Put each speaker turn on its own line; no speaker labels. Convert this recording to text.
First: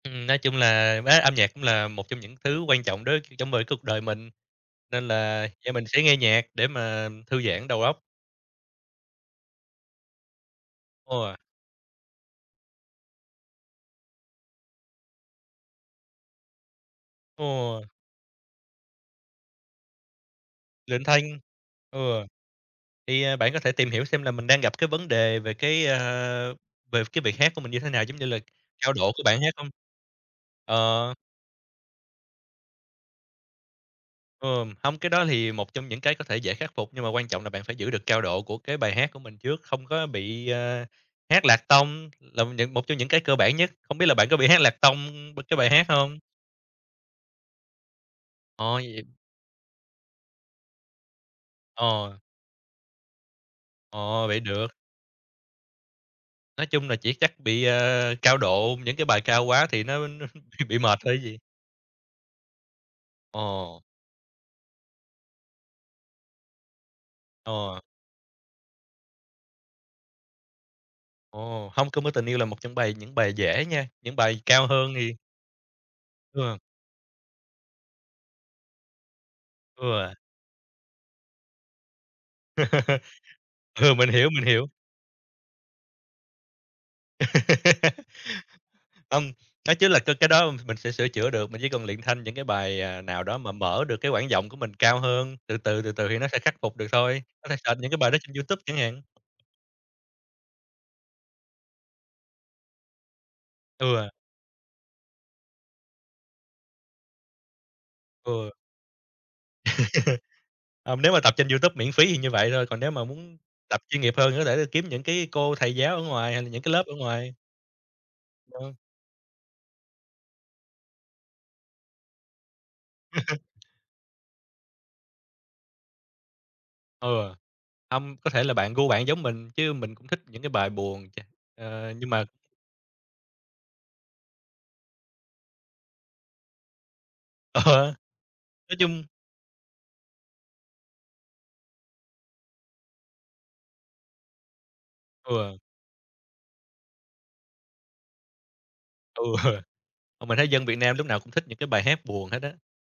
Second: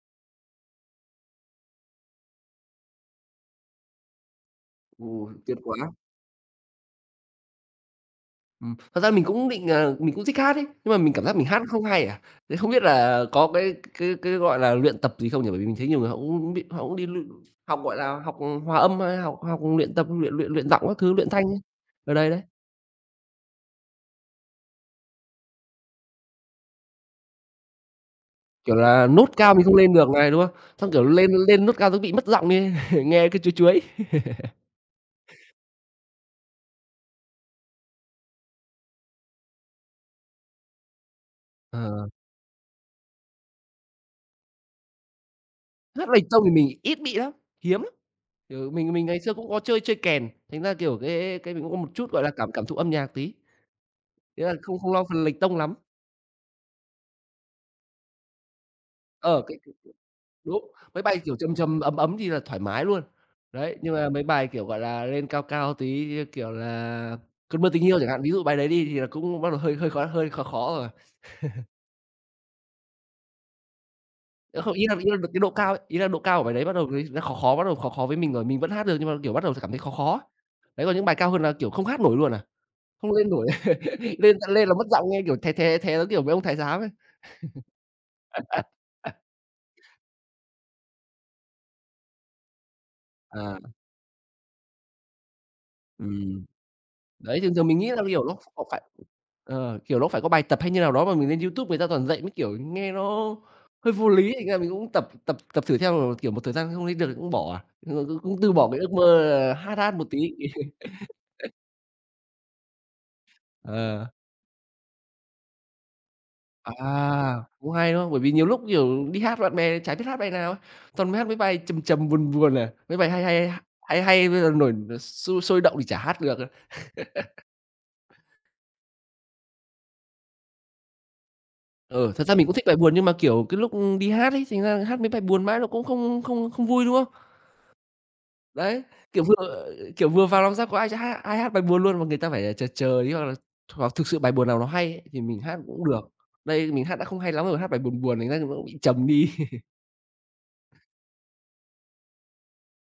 Ừm, nói chung là bá âm nhạc cũng là một trong những thứ quan trọng đối trong với cuộc đời mình, nên
Ồ,
là,
tuyệt
dạ, mình
quá.
sẽ nghe nhạc để mà thư giãn đầu óc.
Ừm, thật ra mình cũng định ờ, mình cũng thích hát ấy, nhưng mà mình
Ô,
cảm giác
à.
mình hát không hay à, thế không biết là có cái c cái cái, gọi là, luyện tập gì không nhỉ? Bởi vì mình thấy nhiều người họ [unintelligible] bị họ cũng đi l học,
Ồ.
gọi là, học, ừm, hòa âm hay học học luyện tập, luyện luyện luyện giọng các
Luyện
thứ,
thanh.
luyện thanh ấy,
Ừ,
ờ, đấy, đấy.
thì, ờ, bạn có thể tìm hiểu xem là mình đang gặp cái vấn đề về cái, a, về cái việc hát của mình như thế nào, giống như là
Kiểu
cao
là
độ của
nốt
bài hát
cao mình
hông?
không lên được này, đúng không? Xong, kiểu,
Ờ
lên lên nốt cao cái bị mất giọng đi, nghe cứ chuối chuối.
Ờm, hông, cái đó thì một trong những cái có thể dễ khắc phục, nhưng mà quan trọng là bạn phải giữ được cao độ của cái bài hát của mình trước, không có bị, ờ, hát lạc tông
Ờ.
là những một trong những cái cơ bản nhất, không biết là bạn có bị hát lạc tông b cái bài hát
Hát
hông?
lệch tông thì mình ít bị lắm, hiếm lắm, kiểu
Ờ,
mình
vậy
mình ngày xưa cũng có chơi chơi kèn, thành ra, kiểu, cái cái cái mình cũng có một chút,
Ờ.
gọi là, cảm cảm thụ âm nhạc tí.
Ồ, vậy
Ý là
được.
không không lo phần lệch tông lắm.
Nói chung là chỉ chắc bị, ờ, cao độ những cái bài
Ờ,
cao
cái
quá
cái
thì nó nó
cái
thì
đúng,
bị mệt
mấy
thôi
bài,
chứ
kiểu,
gì?
trầm trầm, ấm ấm thì là thoải mái luôn. Đấy,
Ồ.
nhưng mà mấy bài, kiểu, gọi là, lên cao cao tí như, kiểu, là "Cơn mưa
Ờ.
tình yêu" chẳng hạn, ví dụ bài đấy đi thì là cũng bắt đầu hơi hơi khó hơi khó khó rồi.
Ồ, hông, "Cơn mưa tình yêu" là một trong bài những bài dễ nha, những bài
À,
cao
không, ý
hơn
là [unintelligible]
thì
lên được cái độ cao ấy, ý là độ cao của bài
Ừ.
đấy bắt đầu người nó khó khó, bắt đầu khó khó với mình rồi, mình vẫn hát được nhưng mà, kiểu, bắt đầu t cảm thấy khó
Ừ.
khó. Đấy còn những bài cao hơn là, kiểu, không hát nổi luôn à, không lên nổi,
Ừ, mình hiểu,
lên
mình
tạ
hiểu.
lên là mất giọng nghe, kiểu, thé, thé, thé giống, kiểu, mấy ông thái giám ấy.
Hông, nói chứ là c cái đó mình sẽ sửa chữa được, mình chỉ cần luyện thanh những cái bài, ờ, nào đó mà
À.
mở được cái quãng giọng của mình cao hơn, từ từ, từ từ thì nó sẽ
Ừm,
khắc phục được thôi,
đấy,
có
thường
thể
thường mình
search
nghĩ
những
là [unintelligible]
cái
nó [unintelligible] ờ,
bài đó
kiểu
trên
nó
YouTube chẳng
phải,
hạn.
ờ, kiểu, nó phải có bài tập hay như nào đó mà mình lên YouTube người ta toàn dạy mấy kiểu nghe nó hơi vô
Ừ.
lý, thành ra mình cũng tập tập tập thử theo [unintelligible] kiểu, một thời gian không lên được thì cũng bỏ à, ờ, cũng cũng
Ừ.
từ bỏ cái ước mơ là hát hát một tí.
Hông, nếu mà tập trên YouTube miễn phí thì như vậy thôi, còn nếu mà muốn tập chuyên
Ờ.
nghiệp hơn thì có thể kiếm những cái cô thầy giáo ở ngoài hoặc là những cái
À,
lớp ở ngoài.
cũng hay, đúng không? Bởi vì nhiều lúc,
Ờ.
kiểu, đi hát bạn bè chả biết hát bài nào ấy, toàn mấy hát mấy bài trầm trầm, buồn buồn à, mấy bài hay hay h hay hay bây giờ nổi nổi sôi sôi động thì chả hát được à.
Ừ, hông, có thể là bạn gu bạn giống mình chứ mình cũng thích những cái bài buồn cha ờ, nhưng
Ừ, thật
mà
ra mình cũng thích bài buồn nhưng mà, kiểu, cái lúc, ưm, đi hát ấy, thành ra là hát mấy bài buồn mãi nó cũng không không không vui, đúng không?
Ờ. Nói
Đấy,
chung
kiểu vừa kiểu vừa vào làm sao có ai cho hát ai hát bài buồn luôn, mà người ta phải chờ chờ tí, hoặc là hoặc thực sự bài buồn nào nó hay ấy, thì mình
Ừ.
hát cũng được, đây mình hát đã không hay lắm rồi, hát bài buồn buồn thành ra nó cũng bị trầm
Ừ.
đi.
Ờ, mình thấy dân Việt Nam lúc nào cũng thích những cái bài hát buồn hết á.